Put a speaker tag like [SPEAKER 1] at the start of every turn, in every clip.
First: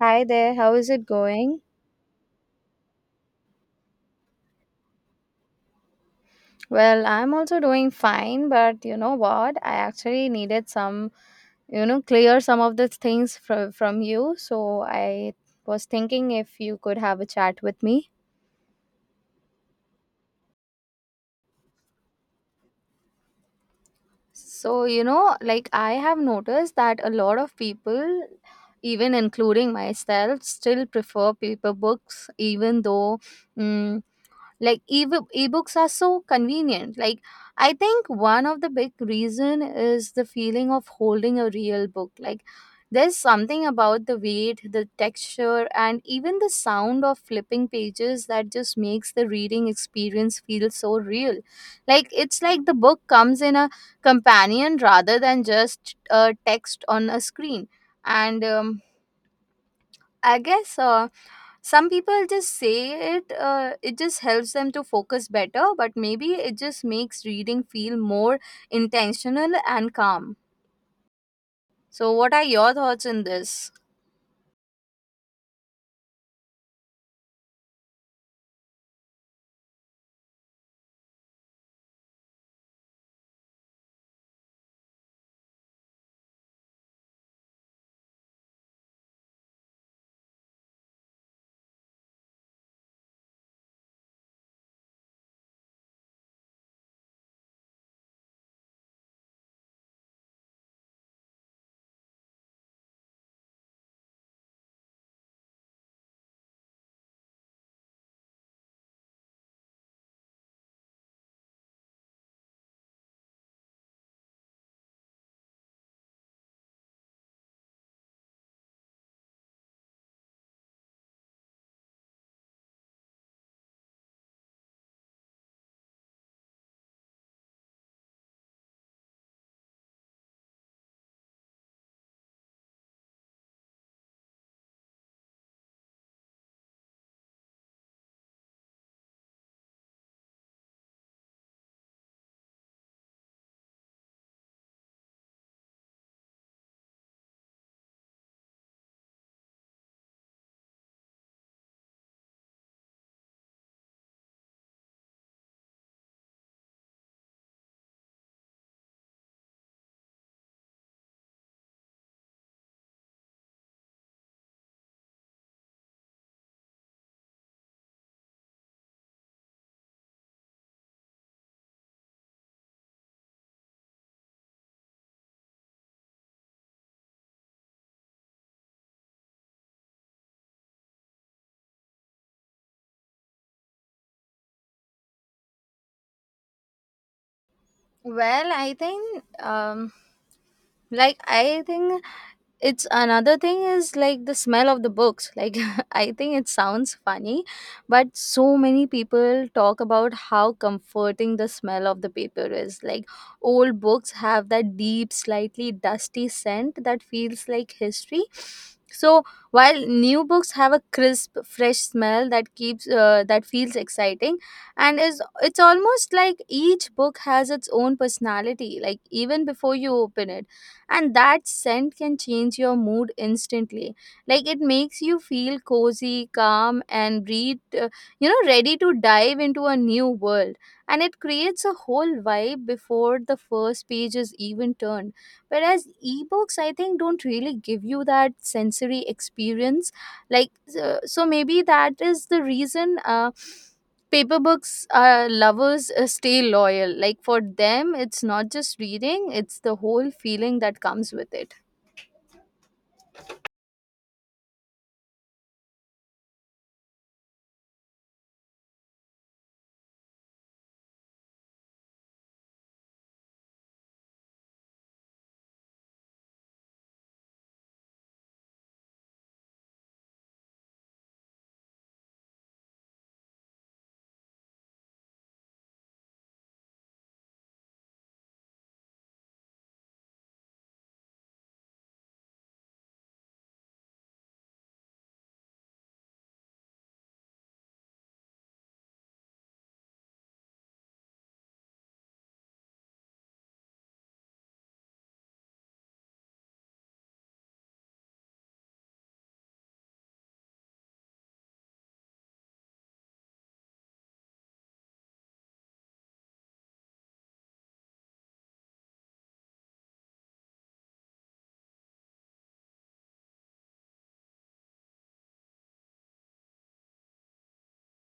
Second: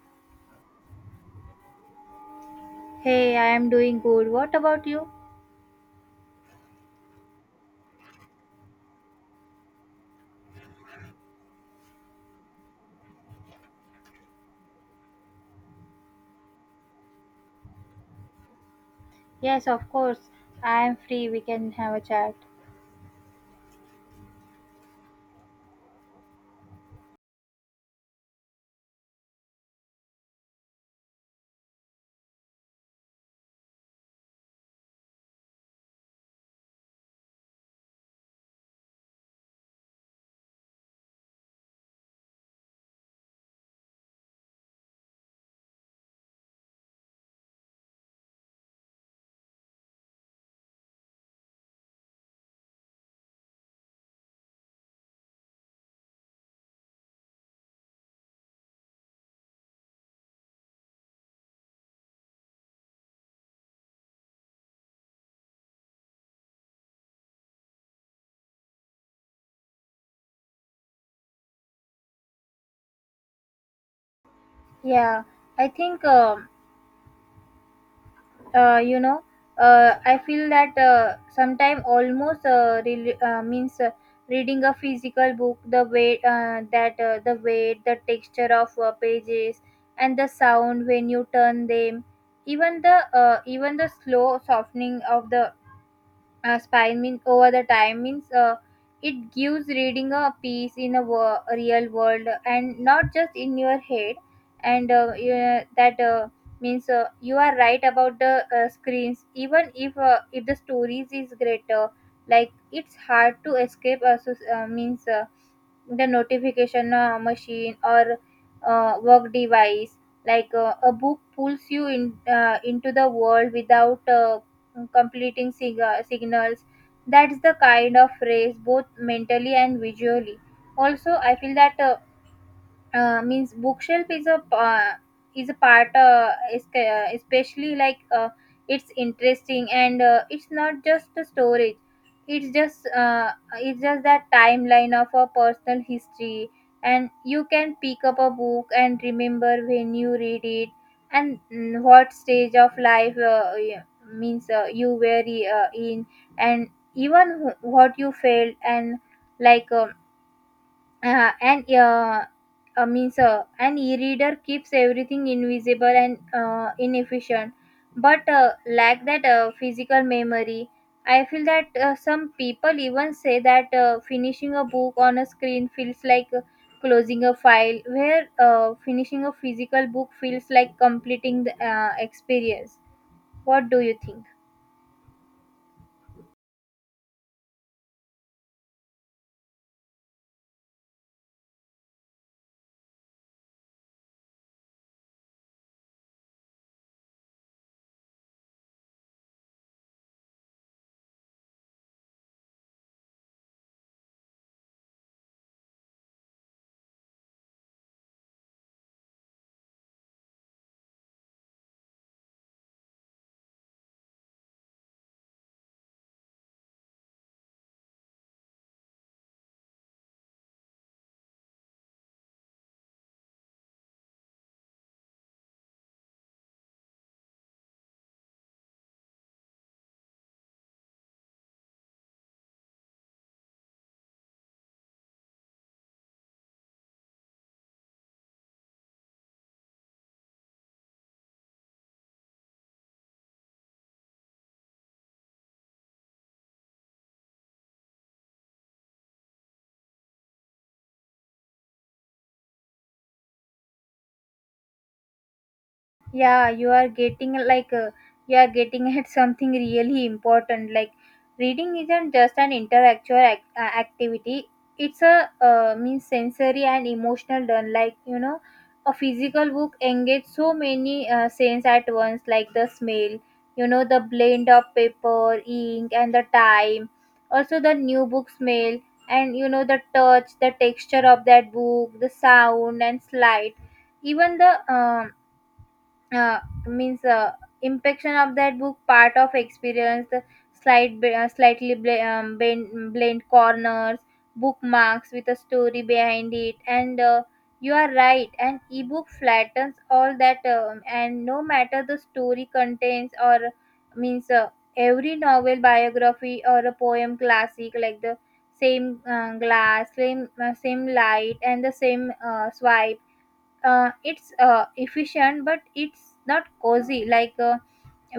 [SPEAKER 1] Hi there, how is it going?
[SPEAKER 2] Hey, I am doing good. What about you?
[SPEAKER 1] Well, I'm also doing fine, but you know what? I actually needed some, clear some of the things from you. So I was thinking if you could have a chat with me.
[SPEAKER 2] Yes, of course. I am free. We can have a chat.
[SPEAKER 1] So, you know, like I have noticed that a lot of people, even including myself, still prefer paper books, even though. mm, like ebooks are so convenient. Like I think one of the big reason is the feeling of holding a real book. Like there's something about the weight, the texture, and even the sound of flipping pages that just makes the reading experience feel so real. Like it's like the book comes in a companion rather than just a text on a screen. And I guess some people just say it just helps them to focus better, but maybe it just makes reading feel more intentional and calm. So what are your thoughts on this?
[SPEAKER 2] Yeah, I think uh, you know. I feel that sometime almost means reading a physical book, the weight, the texture of pages, and the sound when you turn them, even the slow softening of the spine means over the time means it gives reading a piece in a real world and not just in your head. And yeah, that means you are right about the screens, even if the stories is greater. Like it's hard to escape, so, means the notification machine or work device. Like a book pulls you in into the world without completing signals. That's the kind of race, both mentally and visually. Also, I feel that means bookshelf is a part, is, especially like it's interesting, and it's not just a storage. It's just that timeline of a personal history. And you can pick up a book and remember when you read it, and what stage of life, y- means you were in, and even what you felt. And like um, uh, and uh, means an e-reader keeps everything invisible and inefficient, but lack that physical memory. I feel that some people even say that finishing a book on a screen feels like closing a file, where finishing a physical book feels like completing the experience. What do you think?
[SPEAKER 1] Well, I think like I think it's another thing is like the smell of the books like I think it sounds funny, but so many people talk about how comforting the smell of the paper is. Like old books have that deep, slightly dusty scent that feels like history, so while new books have a crisp, fresh smell that keeps that feels exciting. And is it's almost like each book has its own personality, like even before you open it, and that scent can change your mood instantly. Like it makes you feel cozy, calm, and ready to dive into a new world. And it creates a whole vibe before the first page is even turned. Whereas ebooks, I think, don't really give you that sensory experience. like so maybe that is the reason paper books are lovers stay loyal. Like for them, it's not just reading, it's the whole feeling that comes with it.
[SPEAKER 2] Yeah, you are getting at something really important. Like reading isn't just an intellectual activity. It's a means sensory and emotional learn, like a physical book engages so many sense at once, like the smell, you know, the blend of paper, ink, and the time, also the new book smell, and you know, the touch, the texture of that book, the sound and slide, even the uh, means impection of that book, part of experience. The slightly blend corners, bookmarks with a story behind it. And you are right, an ebook flattens all that, and no matter the story contains, or means every novel, biography, or a poem classic, like the same glass, same light, and the same swipe. It's efficient, but it's not cozy. Like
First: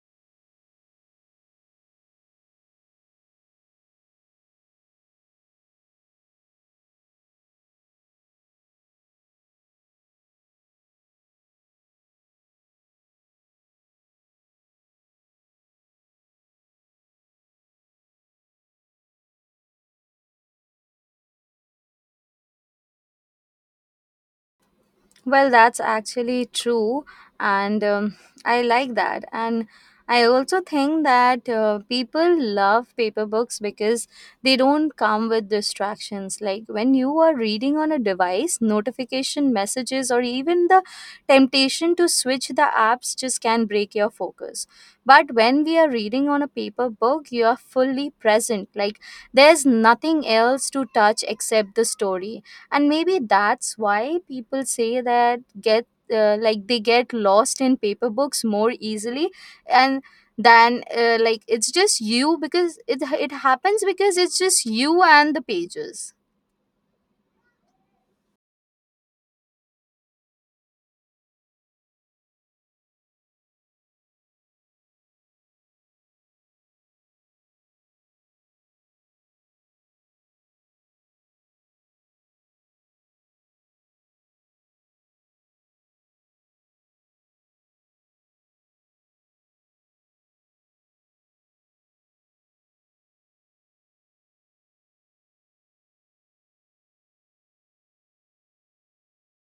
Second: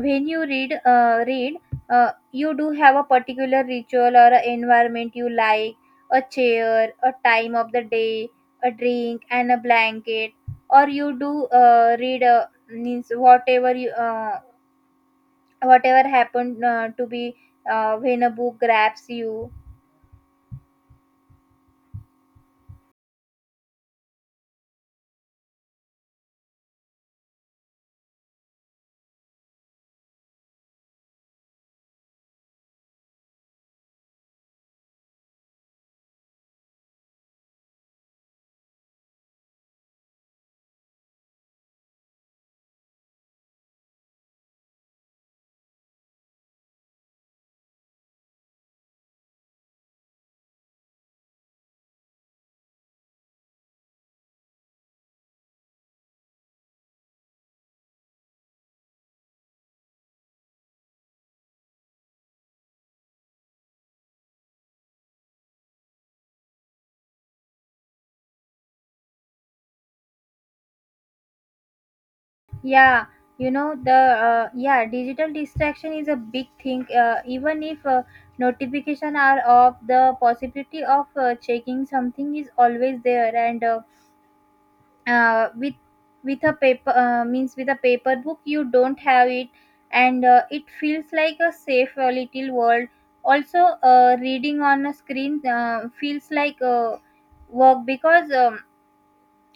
[SPEAKER 2] when you read, you do have a particular ritual or a environment you like, a chair, a time of the day, a drink and a blanket, or you do read, means whatever you whatever happened to be, when a book grabs you.
[SPEAKER 1] Well, that's actually true, and I like that. And I also think that people love paper books because they don't come with distractions. Like when you are reading on a device, notification messages, or even the temptation to switch the apps just can break your focus. But when we are reading on a paper book, you are fully present. Like there's nothing else to touch except the story, and maybe that's why people say that get like they get lost in paper books more easily, and than like it's just you because it happens because it's just you and the pages.
[SPEAKER 2] Yeah, you know the yeah, digital distraction is a big thing. Even if notification are off, the possibility of checking something is always there. And uh, with with a paper book, you don't have it, and it feels like a safe little world. Also, reading on a screen feels like work, because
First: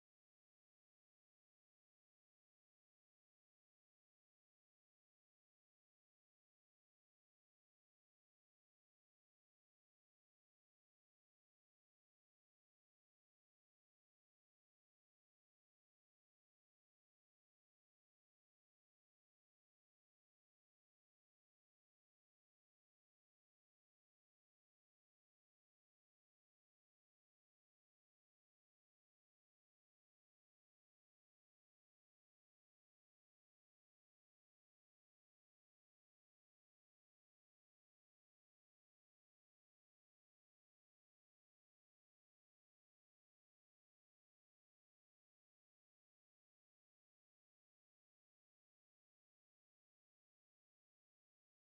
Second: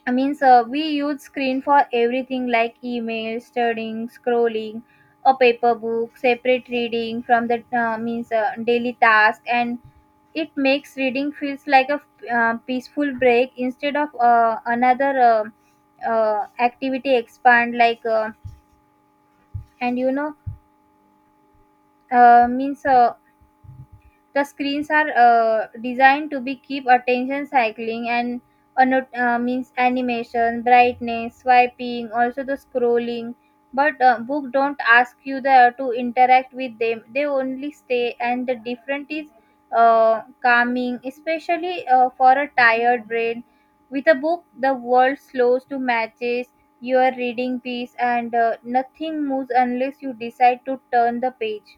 [SPEAKER 2] I mean, sir, we use screen for everything, like email, studying, scrolling. A paper book, separate reading from the means daily task, and it makes reading feels like a peaceful break instead of another activity expand, like and you know, means the screens are designed to be keep attention cycling, and means animation, brightness, swiping, also the scrolling. But book don't ask you the, to interact with them. They only stay, and the different is calming, especially for a tired brain. With a book, the world slows to matches your reading piece, and nothing moves unless you decide to turn the page.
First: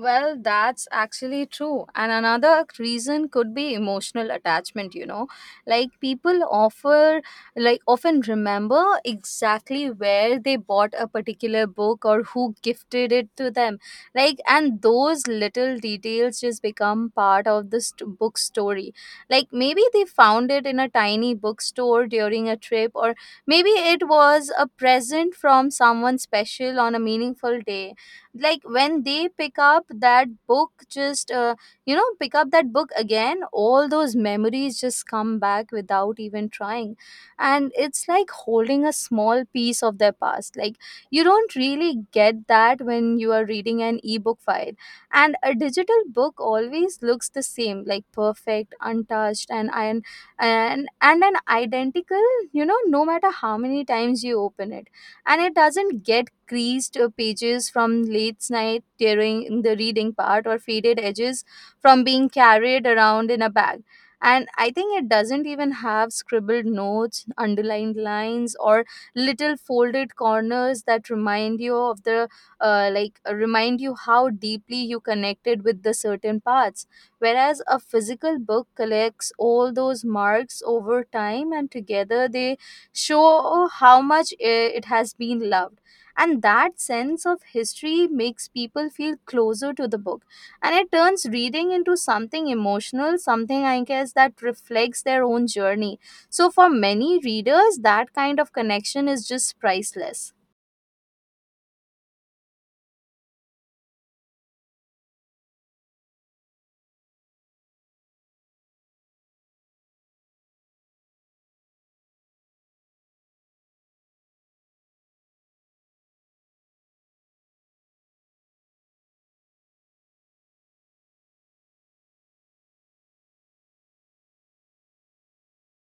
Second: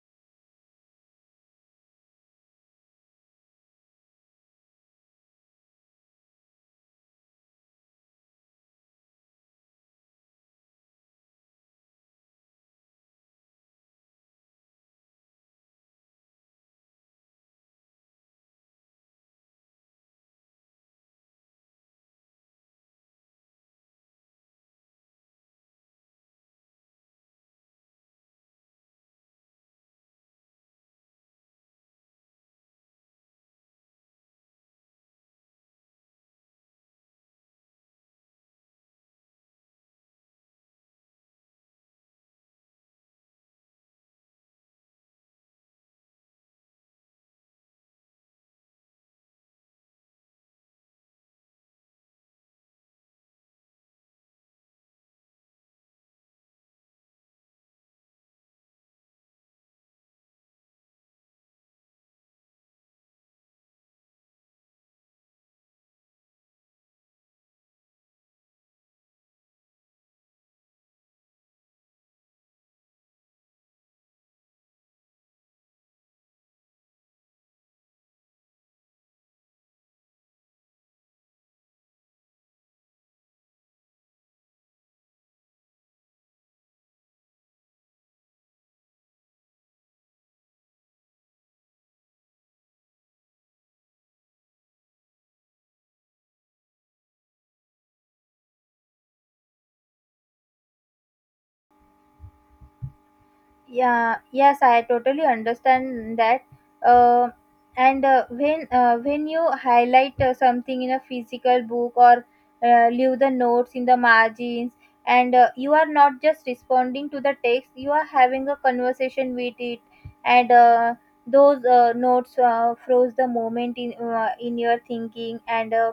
[SPEAKER 1] Well, that's actually true. And another reason could be emotional attachment, you know. Like people offer like often remember exactly where they bought a particular book or who gifted it to them. Like, and those little details just become part of the book story. Like maybe they found it in a tiny bookstore during a trip, or maybe it was a present from someone special on a meaningful day. Like when they pick up that book just you know pick up that book again, all those memories just come back without even trying. And it's like holding a small piece of their past. Like you don't really get that when you are reading an ebook file. And a digital book always looks the same, like perfect, untouched, and an identical, you know, no matter how many times you open it. And it doesn't get creased pages from late night during the reading part, or faded edges from being carried around in a bag. And I think it doesn't even have scribbled notes, underlined lines, or little folded corners that remind you of the like remind you how deeply you connected with the certain parts, whereas a physical book collects all those marks over time, and together they show how much it has been loved. And that sense of history makes people feel closer to the book. And it turns reading into something emotional, something I guess that reflects their own journey. So for many readers, that kind of connection is just priceless.
[SPEAKER 2] Yeah, yes, I totally understand that. uh, and when you highlight something in a physical book, or leave the notes in the margins, and you are not just responding to the text, you are having a conversation with it. And those notes froze the moment in your thinking. And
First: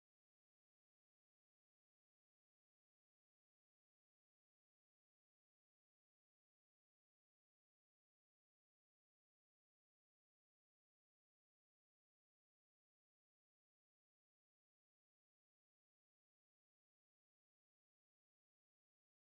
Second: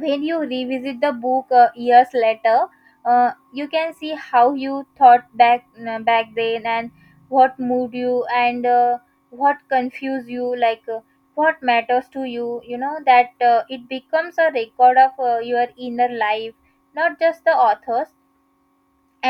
[SPEAKER 2] when you revisit the book years later, you can see how you thought back then, and what moved you, and what confused you, like what matters to you. You know that it becomes a record of your inner life, not just the author's.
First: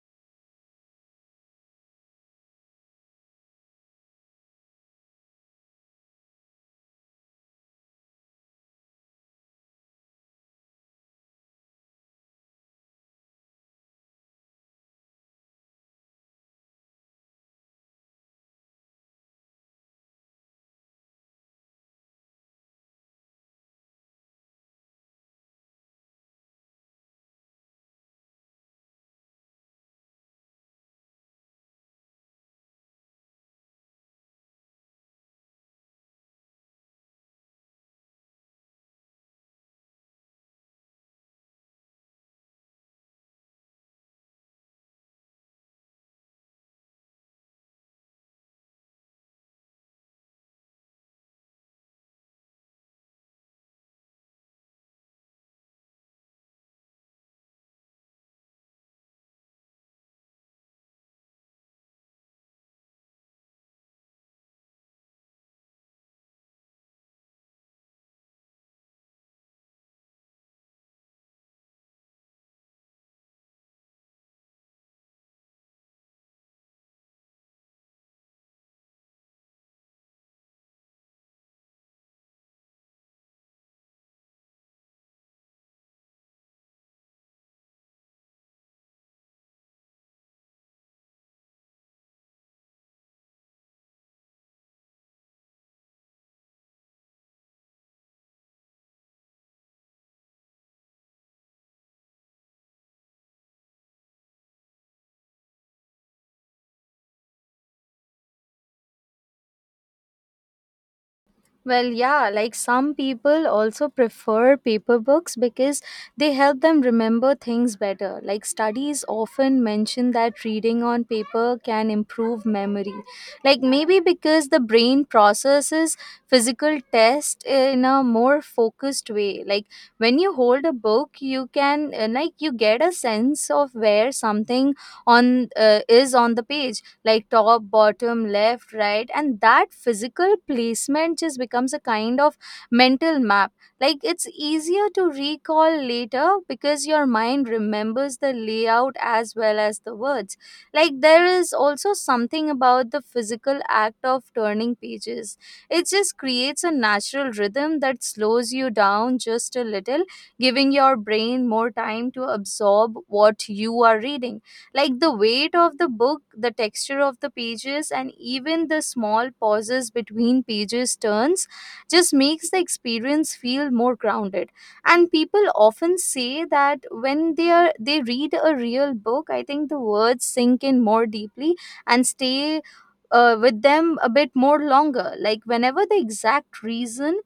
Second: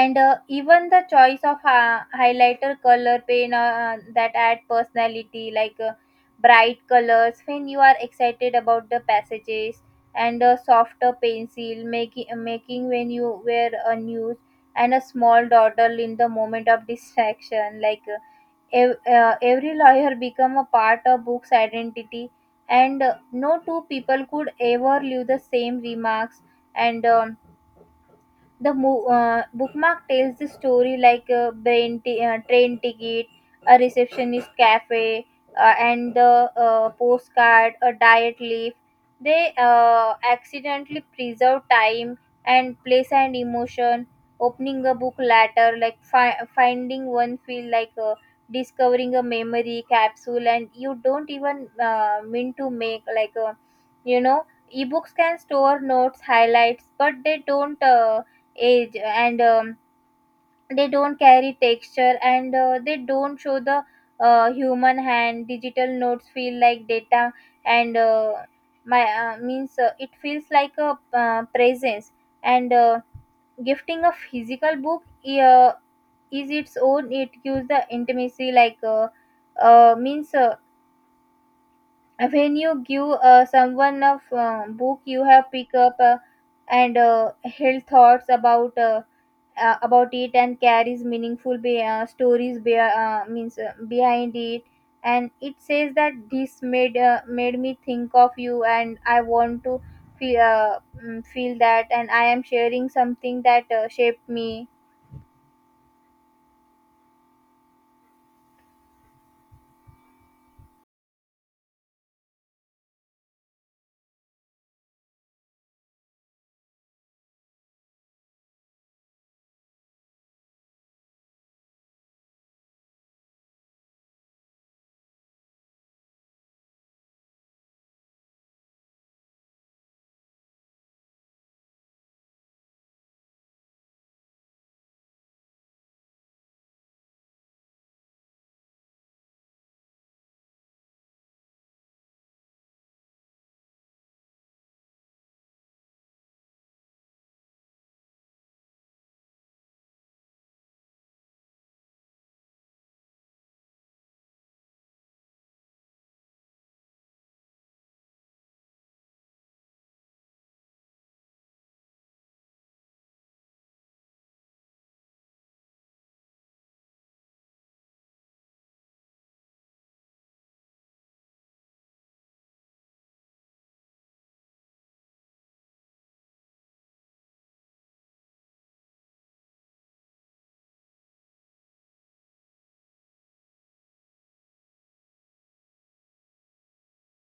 [SPEAKER 2] And even the choice of highlighter color pen, that add personality. Like bright colors when you are excited about the passages, and a softer pencil making making when you wear a news, and a small dawdle in the moment of distraction, like every lawyer become a part of book's identity. And no two people could ever leave the same remarks. And bookmark tells the story, like a train ticket, a receptionist cafe, and the postcard, a diet leaf. They accidentally preserve time and place and emotion. Opening a book later, like finding one, feel like discovering a memory capsule, and you don't even mean to make like a, you know. Ebooks can store notes highlights, but they don't age, and they don't carry texture, and they don't show the human hand. Digital notes feel like data, and my means it feels like a presence. And gifting a physical book, uh, is its own, it gives the intimacy. Like means when you give someone a book, you have pick up and held thoughts about it, and carries meaningful stories be- means behind it. And it says that this made made me think of you, and I want to feel feel that, and I am sharing something that shaped me.
[SPEAKER 1] Well, yeah, like some people also prefer paper books because they help them remember things better. Like studies often mention that reading on paper can improve memory. Like maybe because the brain processes physical test in a more focused way. Like when you hold a book, you can like you get a sense of where something on is on the page, like top, bottom, left, right, and that physical placement just becomes a kind of mental map. Like it's easier to recall later because your mind remembers the layout as well as the words. Like there is also something about the physical act of turning pages. It just creates a natural rhythm that slows you down just a little, giving your brain more time to absorb what you are reading. Like the weight of the book, the texture of the pages, and even the small pauses between pages turns just makes the experience feel more grounded. And people often say that when they read a real book, I think the words sink in more deeply and stay with them a bit more longer. Like whenever the exact reason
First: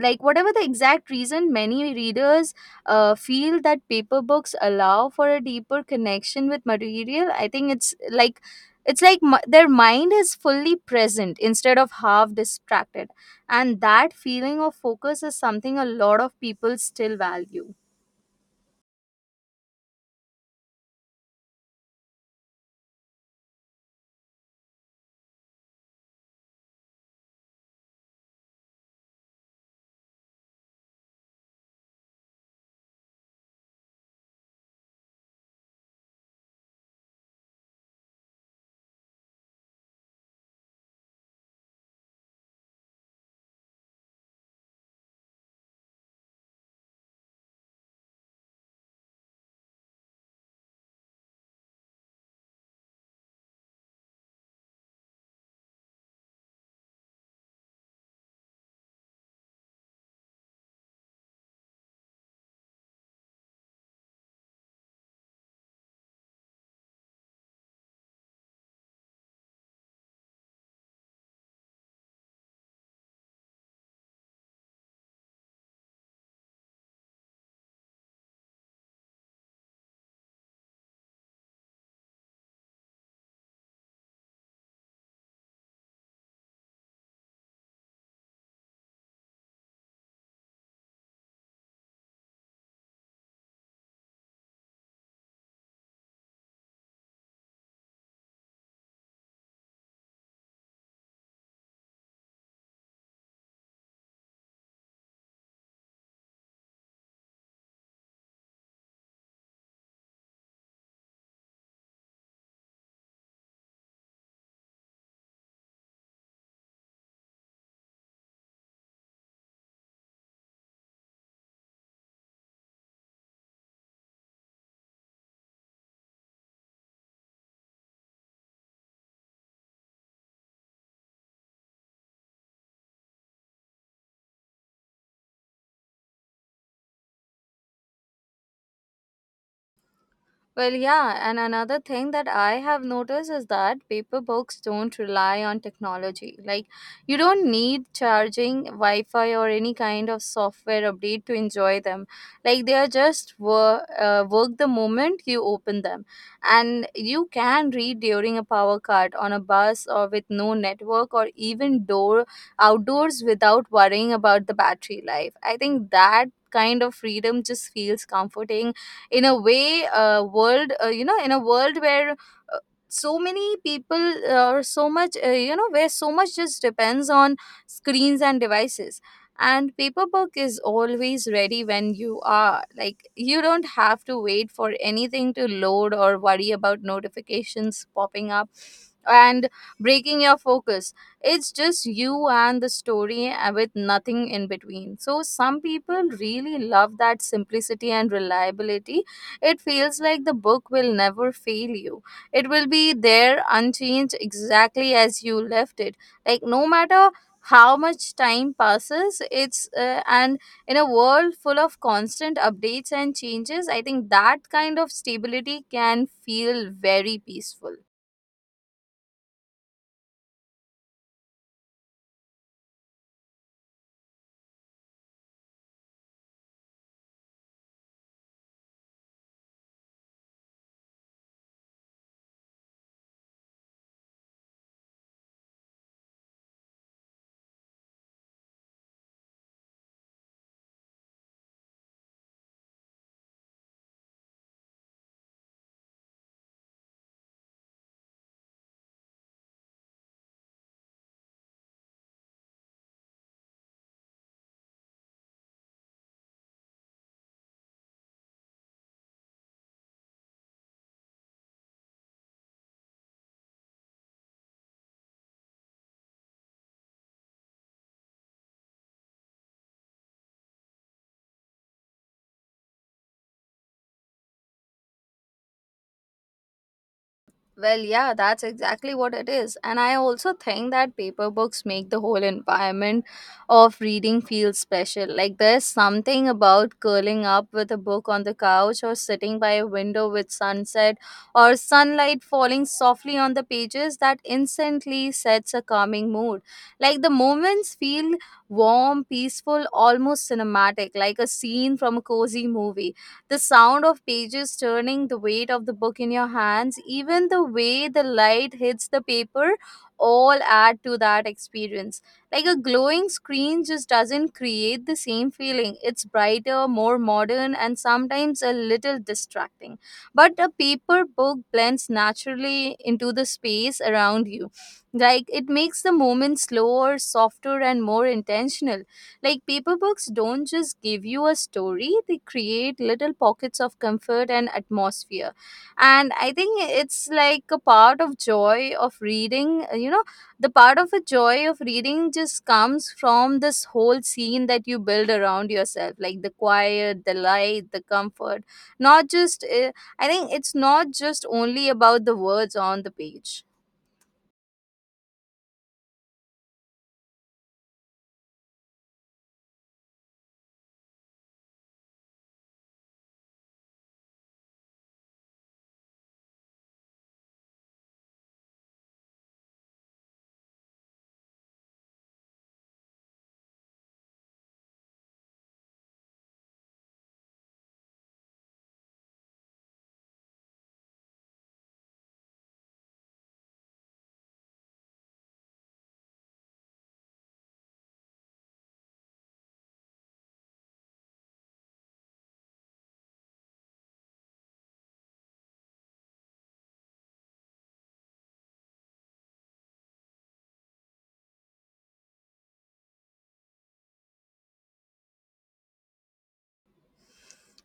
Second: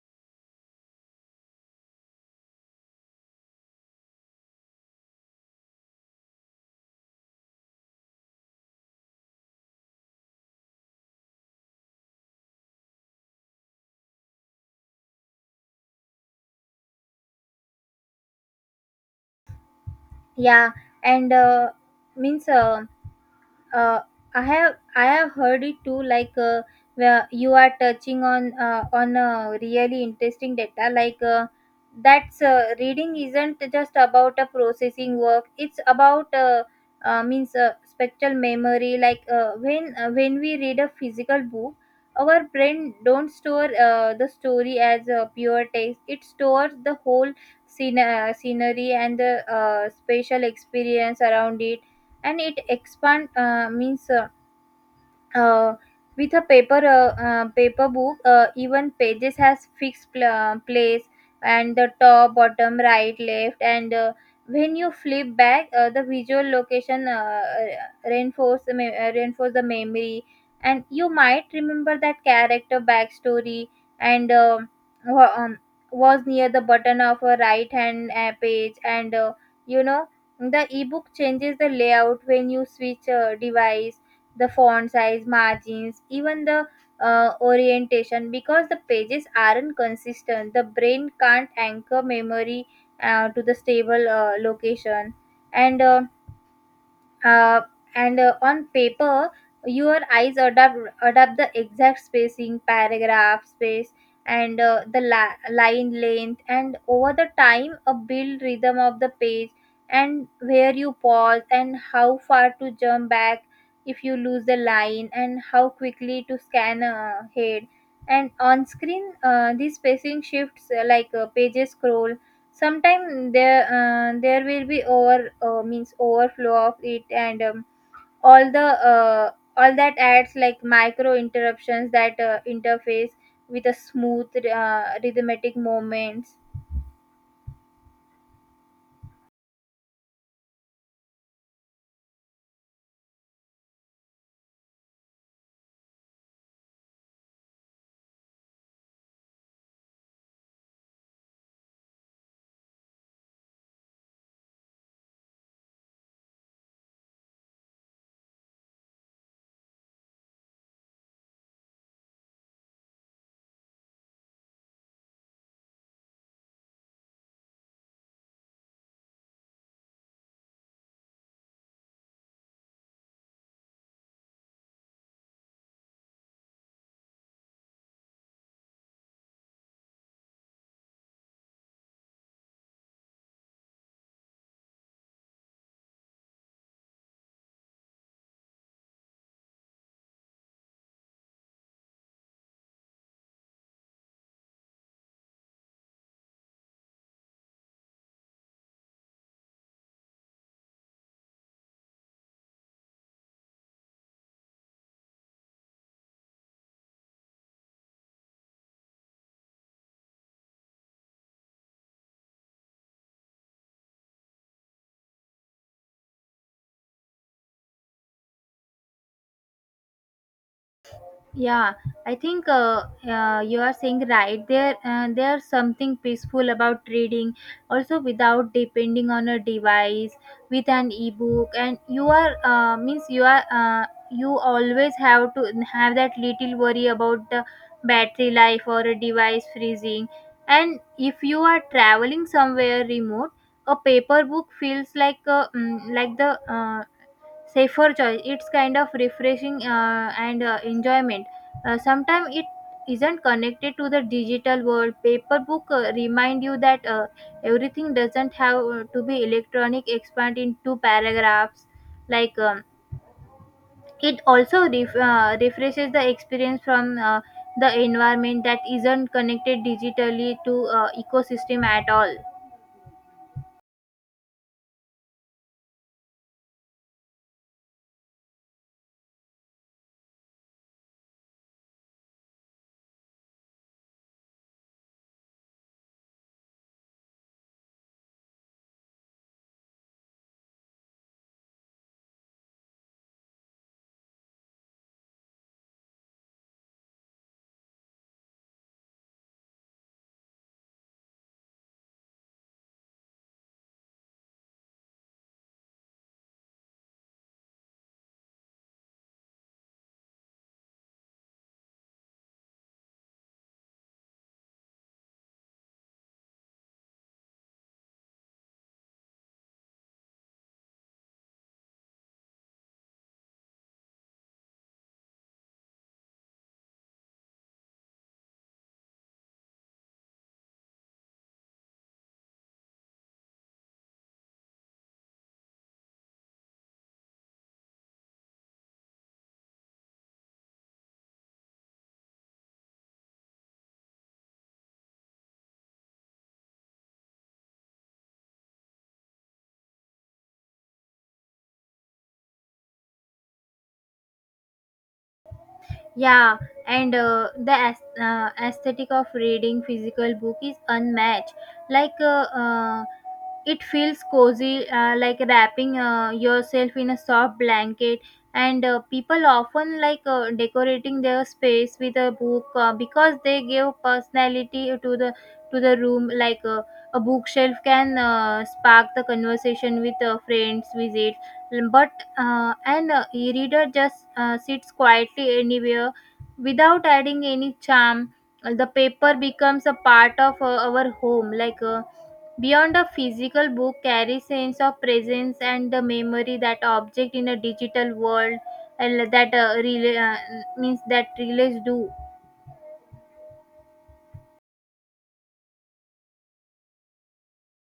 [SPEAKER 1] like whatever the exact reason, many readers feel that paper books allow for a deeper connection with material. I think it's like their mind is fully present instead of half distracted, and that feeling of focus is something a lot of people still value.
[SPEAKER 2] Yeah, and means uh, I have heard it too. Like where you are touching on a really interesting data. Like that's reading isn't just about a processing work. It's about means spectral memory. Like when we read a physical book, our brain don't store the story as a pure text. It stores the whole scene, scenery, and the spatial experience around it. And it expand means uh, with a paper paper book, even pages has fixed place, and the top, bottom, right, left. And when you flip back, the visual location reinforce the memory, and you might remember that character backstory, and wa- um, was near the button of a right hand page. And you know, the ebook changes the layout when you switch device, the font size, margins, even the orientation. Because the pages aren't consistent, the brain can't anchor memory to the stable location. And uh, on paper, your eyes adapt the exact spacing, paragraph space, and the line length, and over the time a build rhythm of the page, and where you pause, and how far to jump back if you lose the line, and how quickly to scan ahead. And on screen, these spacing shifts, like pages scroll. Sometimes there will be over means overflow of it. And all the all that adds like micro interruptions that interface with a smooth rhythmic moments.
[SPEAKER 1] Well, yeah, and another thing that I have noticed is that paper books don't rely on technology. Like, you don't need charging, Wi Fi, or any kind of software update to enjoy them. Like, they are just work the moment you open them. And you can read during a power cut, on a bus, or with no network, or even door outdoors without worrying about the battery life. I think that kind of freedom just feels comforting in a way world you know in a world where so many people or so much, where so much just depends on screens and devices. And paper book is always ready when you are. Like you don't have to wait for anything to load or worry about notifications popping up and breaking your focus. It's just you and the story, with nothing in between. So some people really love that simplicity and reliability. It feels like the book will never fail you. It will be there unchanged, exactly as you left it. Like no matter how much time passes, it's and in a world full of constant updates and changes, I think that kind of stability can feel very peaceful.
[SPEAKER 2] Yeah, I think you are saying right. There's something peaceful about reading, also without depending on a device. With an ebook, and you are means you are you always have to have that little worry about the battery life or a device freezing. And if you are traveling somewhere remote, a paper book feels like a, mm, like the safer choice. It's kind of refreshing and enjoyment. Sometimes it isn't connected to the digital world. Paper book remind you that everything doesn't have to be electronic expand into paragraphs. Like it also refreshes the experience from the environment that isn't connected digitally to ecosystem at all.
[SPEAKER 1] Well, yeah, that's exactly what it is. And I also think that paper books make the whole environment of reading feel special. Like, there's something about curling up with a book on the couch, or sitting by a window with sunset or sunlight falling softly on the pages, that instantly sets a calming mood. Like, the moments feel warm, peaceful, almost cinematic, like a scene from a cozy movie. The sound of pages turning, the weight of the book in your hands, even the way the light hits the paper, all add to that experience. Like a glowing screen just doesn't create the same feeling. It's brighter, more modern, and sometimes a little distracting. But a paper book blends naturally into the space around you. Like it makes the moment slower, softer, and more intentional. Like paper books don't just give you a story, they create little pockets of comfort and atmosphere. And I think it's like a part of joy of reading, you know, the part of a joy of reading just comes from this whole scene that you build around yourself, like the quiet, the light, the comfort. Not just, I think it's not just only about the words on the page.
[SPEAKER 2] Yeah, and the aesthetic of reading physical book is unmatched. Like it feels cozy, like wrapping yourself in a soft blanket. And people often decorating their space with a book because they give personality to the room. A bookshelf can spark the conversation with friends, visit, But an e-reader just sits quietly anywhere without adding any charm. The paper becomes a part of our home, like. Beyond a physical book carries sense of presence and the memory that object in a digital world and that rela- means that relays do.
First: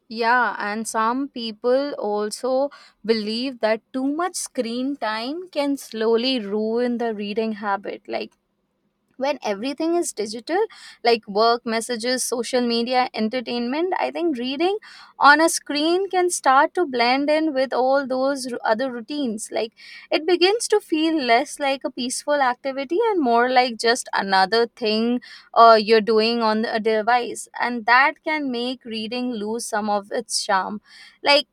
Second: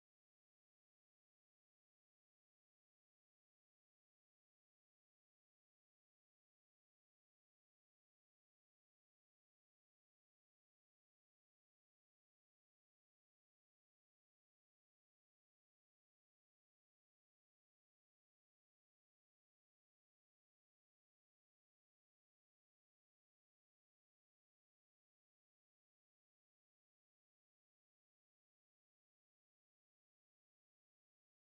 [SPEAKER 1] Yeah, and some people also believe that too much screen time can slowly ruin the reading habit. Like when everything is digital, like work messages, social media, entertainment, I think reading on a screen can start to blend in with all those other routines. Like it begins to feel less like a peaceful activity and more like just another thing you're doing on a device, and that can make reading lose some of its charm. like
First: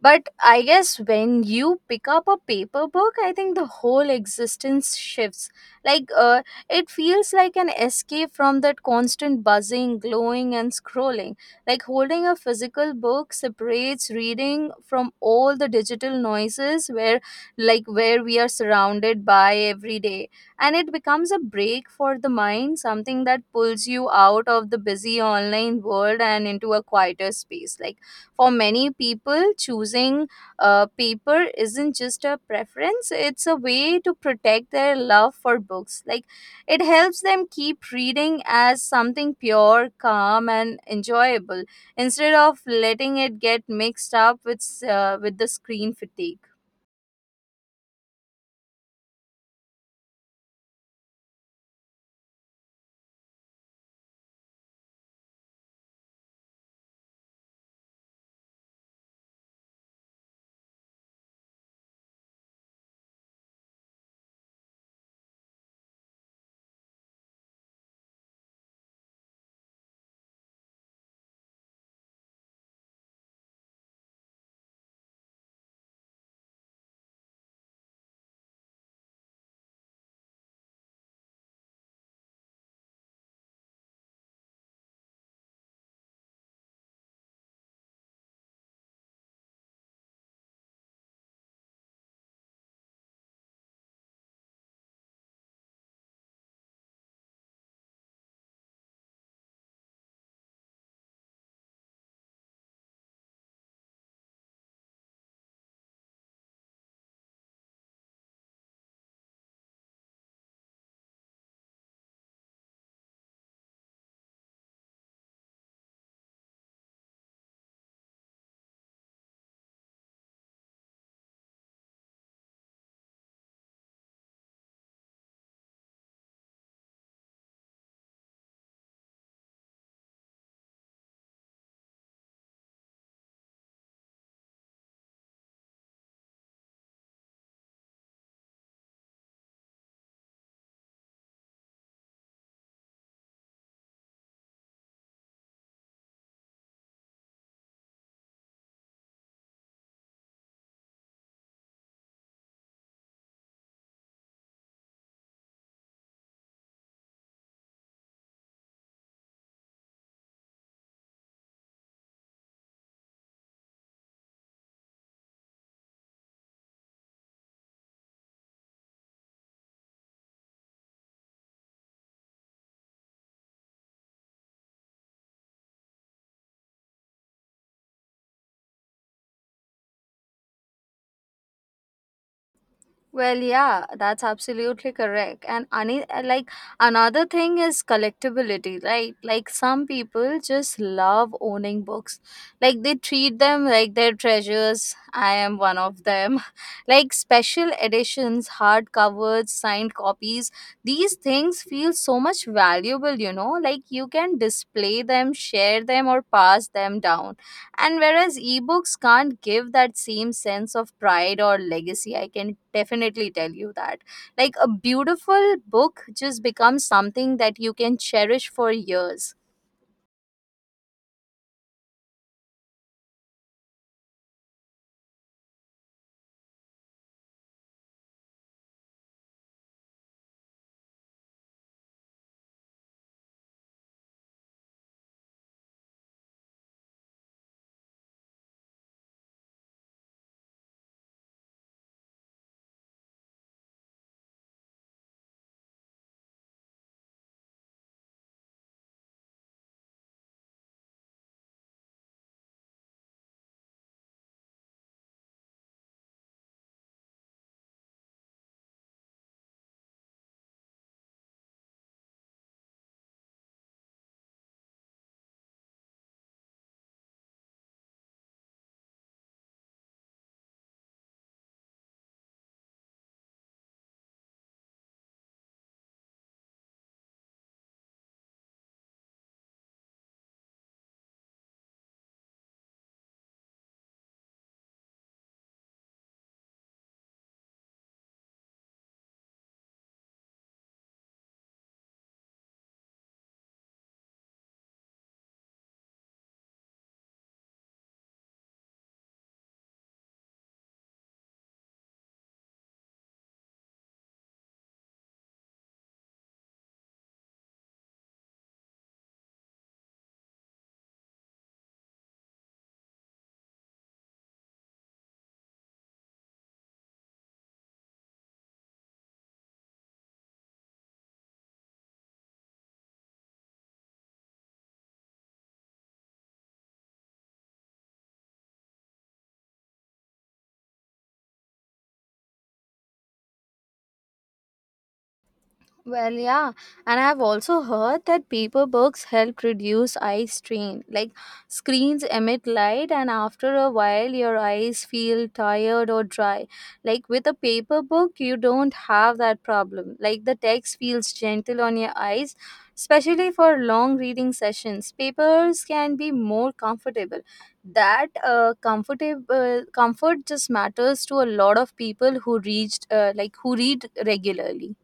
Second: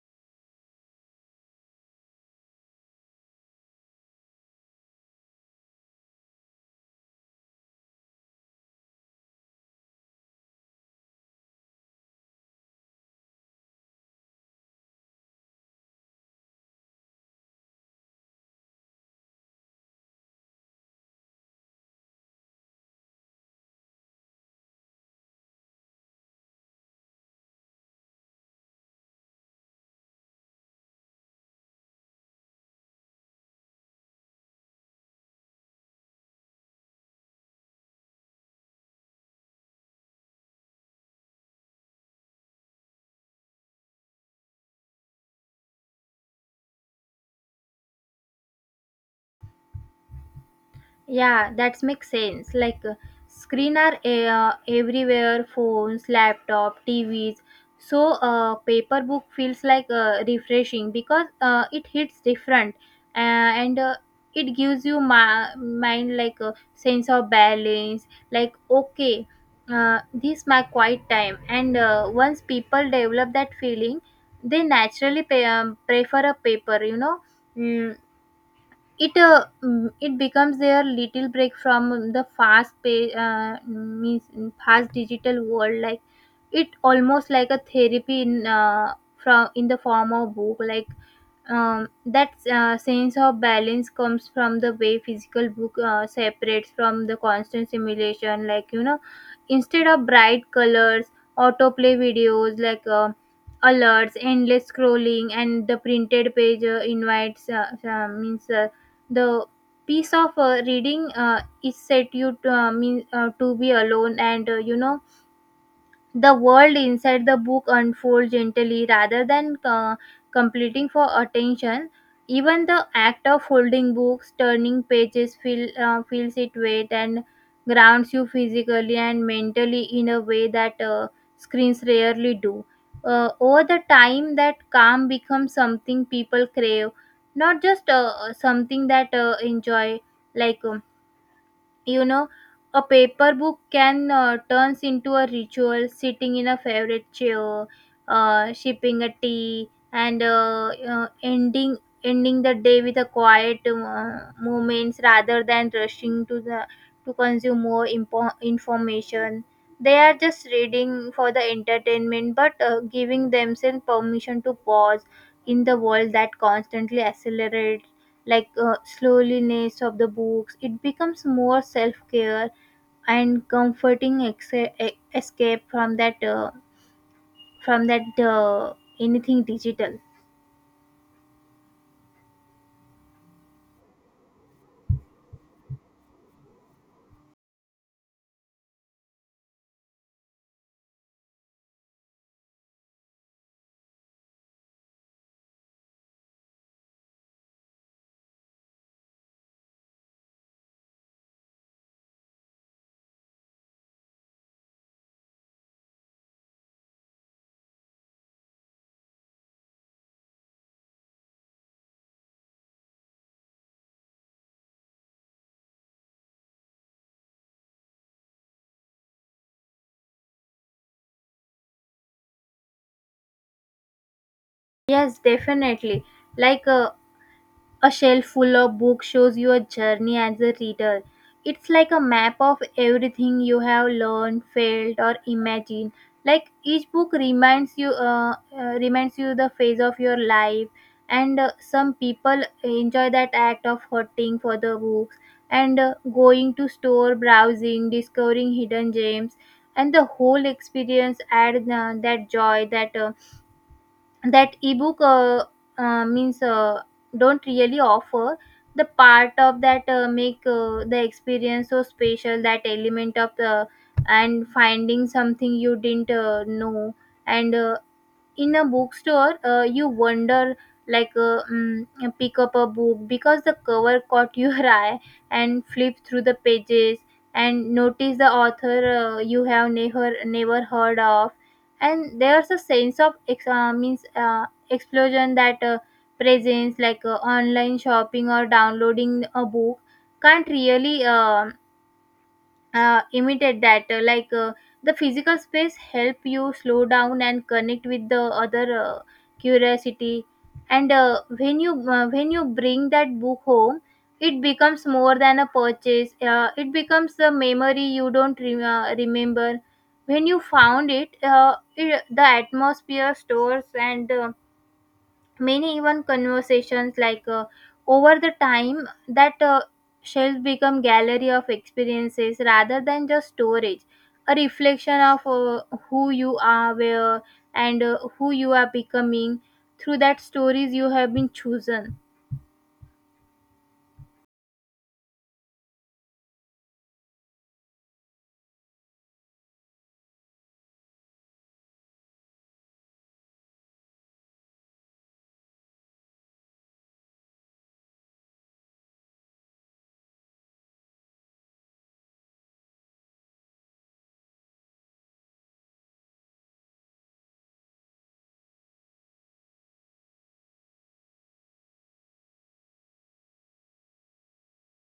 [SPEAKER 1] but I guess when you pick up a paper book, I think the whole existence shifts. Like, uh, it feels like an escape from that constant buzzing, glowing, and scrolling. Like, holding a physical book separates reading from all the digital noises where, like, where we are surrounded by every day. And it becomes a break for the mind, something that pulls you out of the busy online world and into a quieter space. Like, for many people, choosing paper isn't just a preference, it's a way to protect their love for books. Like, it helps them keep reading as something pure, calm, and enjoyable, instead of letting it get mixed up with the screen fatigue.
[SPEAKER 2] Yeah, that makes sense. Screen are everywhere, phones, laptop, TVs. So paper book feels like refreshing because it hits different uh, and it gives you mind like a sense of balance. Like okay, this my quiet time. And once people develop that feeling, they naturally prefer a paper. You know. Mm, it becomes their little break from the fast pay means fast digital world like it almost like a therapy in the form of book like that sense of balance comes from the way physical book separates from the constant simulation, like, you know, instead of bright colors, autoplay videos, alerts, endless scrolling, and the printed page invites means the piece of reading is set you to, to be alone and, you know, the world inside the book unfolds gently rather than completing for attention. Even the act of holding books, turning pages, feels it weight and grounds you physically and mentally in a way that screens rarely do. Over the time, that calm becomes something people crave, not just something that enjoy. Like um, you know, a paper book can turns into a ritual sitting in a favorite chair, sipping a tea, and ending the day with a quiet moments rather than rushing to the to consume more information. They are just reading for the entertainment but giving themselves permission to pause in the world that constantly accelerates. Slowness of the books it becomes more self-care and comforting escape from that from that uh, anything digital.
[SPEAKER 1] Well, yeah, that's absolutely correct. And any, like, another thing is collectibility, right? Like some people just love owning books. Like they treat them like their treasures. I am one of them. Like special editions, hardcovers, signed copies. These things feel so much valuable, you know? Like you can display them, share them, or pass them down. And whereas ebooks can't give that same sense of pride or legacy, I can definitely tell you that. Like a beautiful book just becomes something that you can cherish for years.
[SPEAKER 2] Yes, definitely. like uh, A shelf full of books shows your journey as a reader. It's like a map of everything you have learned, felt, or imagined. Like each book reminds you the phase of your life. And some people enjoy that act of hunting for the books and going to store, browsing, discovering hidden gems, and the whole experience adds that joy, that ebook means don't really offer the part of that make the experience so special, that element of the and finding something you didn't know. And in a bookstore you wonder, like uh, mm, pick up a book because the cover caught your eye and flip through the pages and notice the author you have never heard of, and there's a sense of ex- means explosion that presence. Online shopping or downloading a book can't really imitate that. The physical space help you slow down and connect with the other curiosity. And when you bring that book home, it becomes more than a purchase. It becomes the memory you don't remember when you found it, it the atmosphere stores and the many even conversations, over the time that shelves become gallery of experiences rather than just storage, a reflection of who you are, where, and who you are becoming through that stories you have been chosen.
[SPEAKER 1] Well, yeah, and I've also heard that paper books help reduce eye strain. Like screens emit light, and after a while, your eyes feel tired or dry. Like with a paper book, you don't have that problem. Like the text feels gentle on your eyes, especially for long reading sessions. Papers can be more comfortable. That comfortable comfort just matters to a lot of people who reached like who read regularly.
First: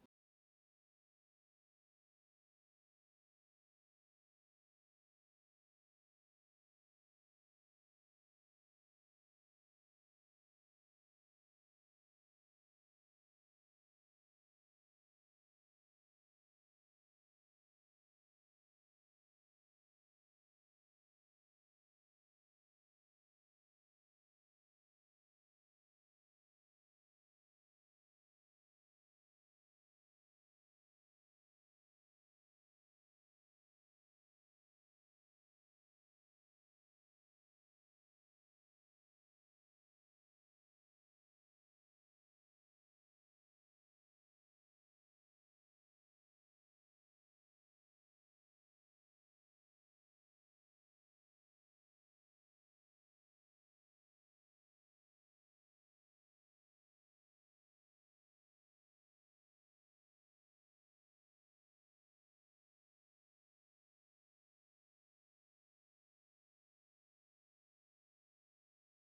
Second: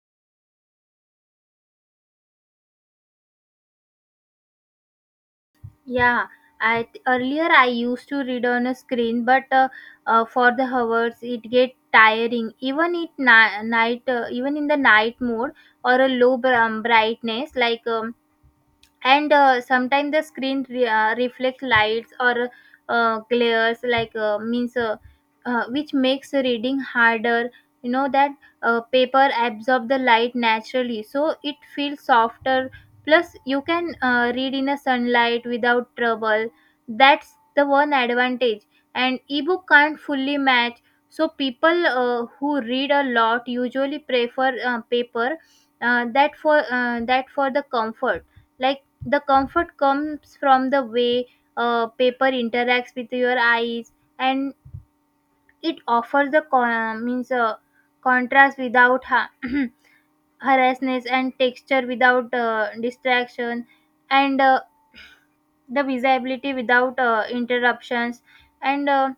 [SPEAKER 2] Yeah, earlier I used to read on a screen but for the hours it get tiring, even it ni- night even in the night mode or a low brightness. Like and Sometimes the screen reflects lights or glares, like means which makes reading harder, you know that. Paper absorb the light naturally so it feels softer, plus you can read in a sunlight without trouble. That's the one advantage and ebook can't fully match. So people who read a lot usually prefer paper, that for the comfort. Like the comfort comes from the way paper interacts with your eyes, and it offers the con- means contrast without harassness, and texture without distraction, and the visibility without interruptions. And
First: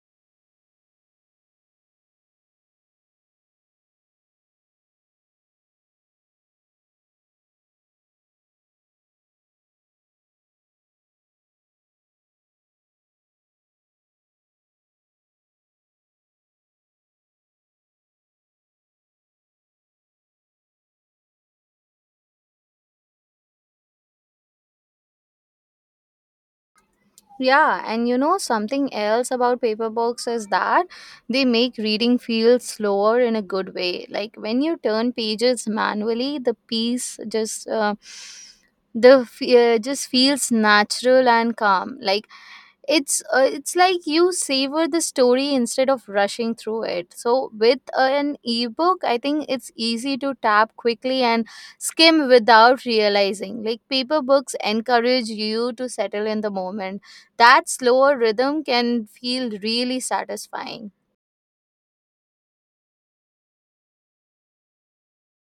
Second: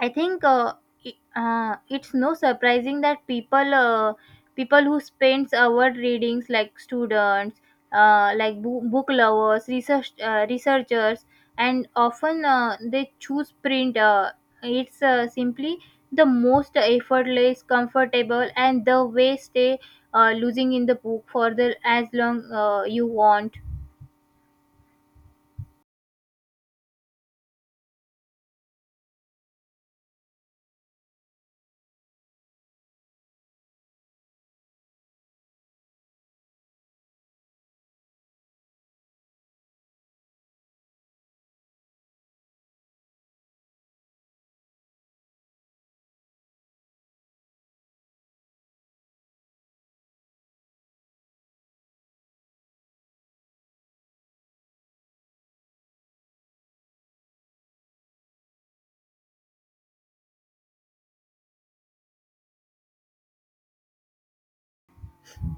[SPEAKER 2] I think it, it's no surprising that people who spends our readings like students, book lovers, researchers, and often they choose print. It's simply the most effortless, comfortable, and the way stay losing in the book for the as long you want.
[SPEAKER 1] Yeah, and you know something else about paper books is that they make reading feel slower in a good way. Like when you turn pages manually, the piece just feels natural and calm. Like it's like you savor the story instead of rushing through it. So with an ebook, I think it's easy to tap quickly and skim without realizing. Like paper books encourage you to settle in the moment. That slower rhythm can feel really satisfying.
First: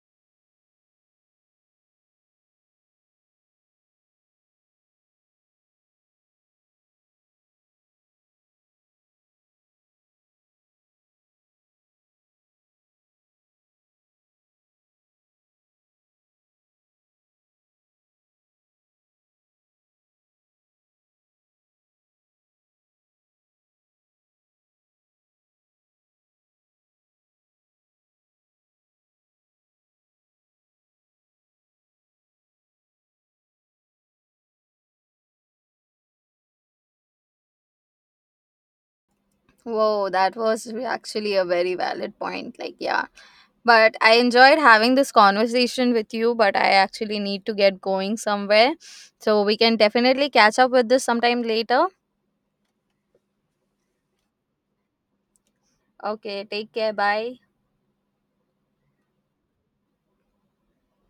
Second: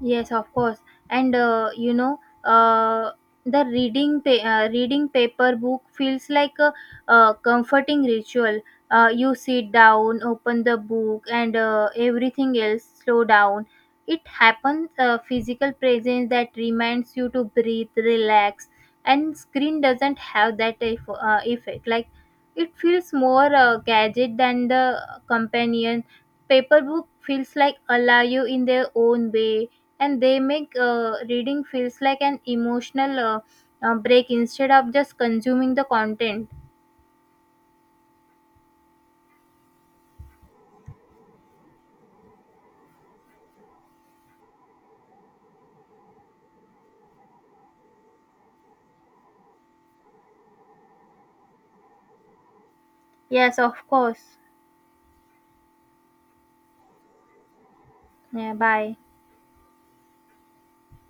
[SPEAKER 2] Yes, of course. And, you know, the reading paper book feels like a comforting ritual. You sit down, open the book, and everything else slow down. It happens physical presence that reminds you to breathe, relax, and screen doesn't have that effect. Like it feels more gadget than the companion. Paper book feels like allow you in their own way, and they make reading feels like an emotional break instead of just consuming the content.
[SPEAKER 1] Whoa, that was actually a very valid point. Like, yeah, but I enjoyed having this conversation with you, but I actually need to get going somewhere. So we can definitely catch up with this sometime later.
[SPEAKER 2] Yes, of course.
[SPEAKER 1] Okay, take care. Bye.
[SPEAKER 2] Yeah, bye.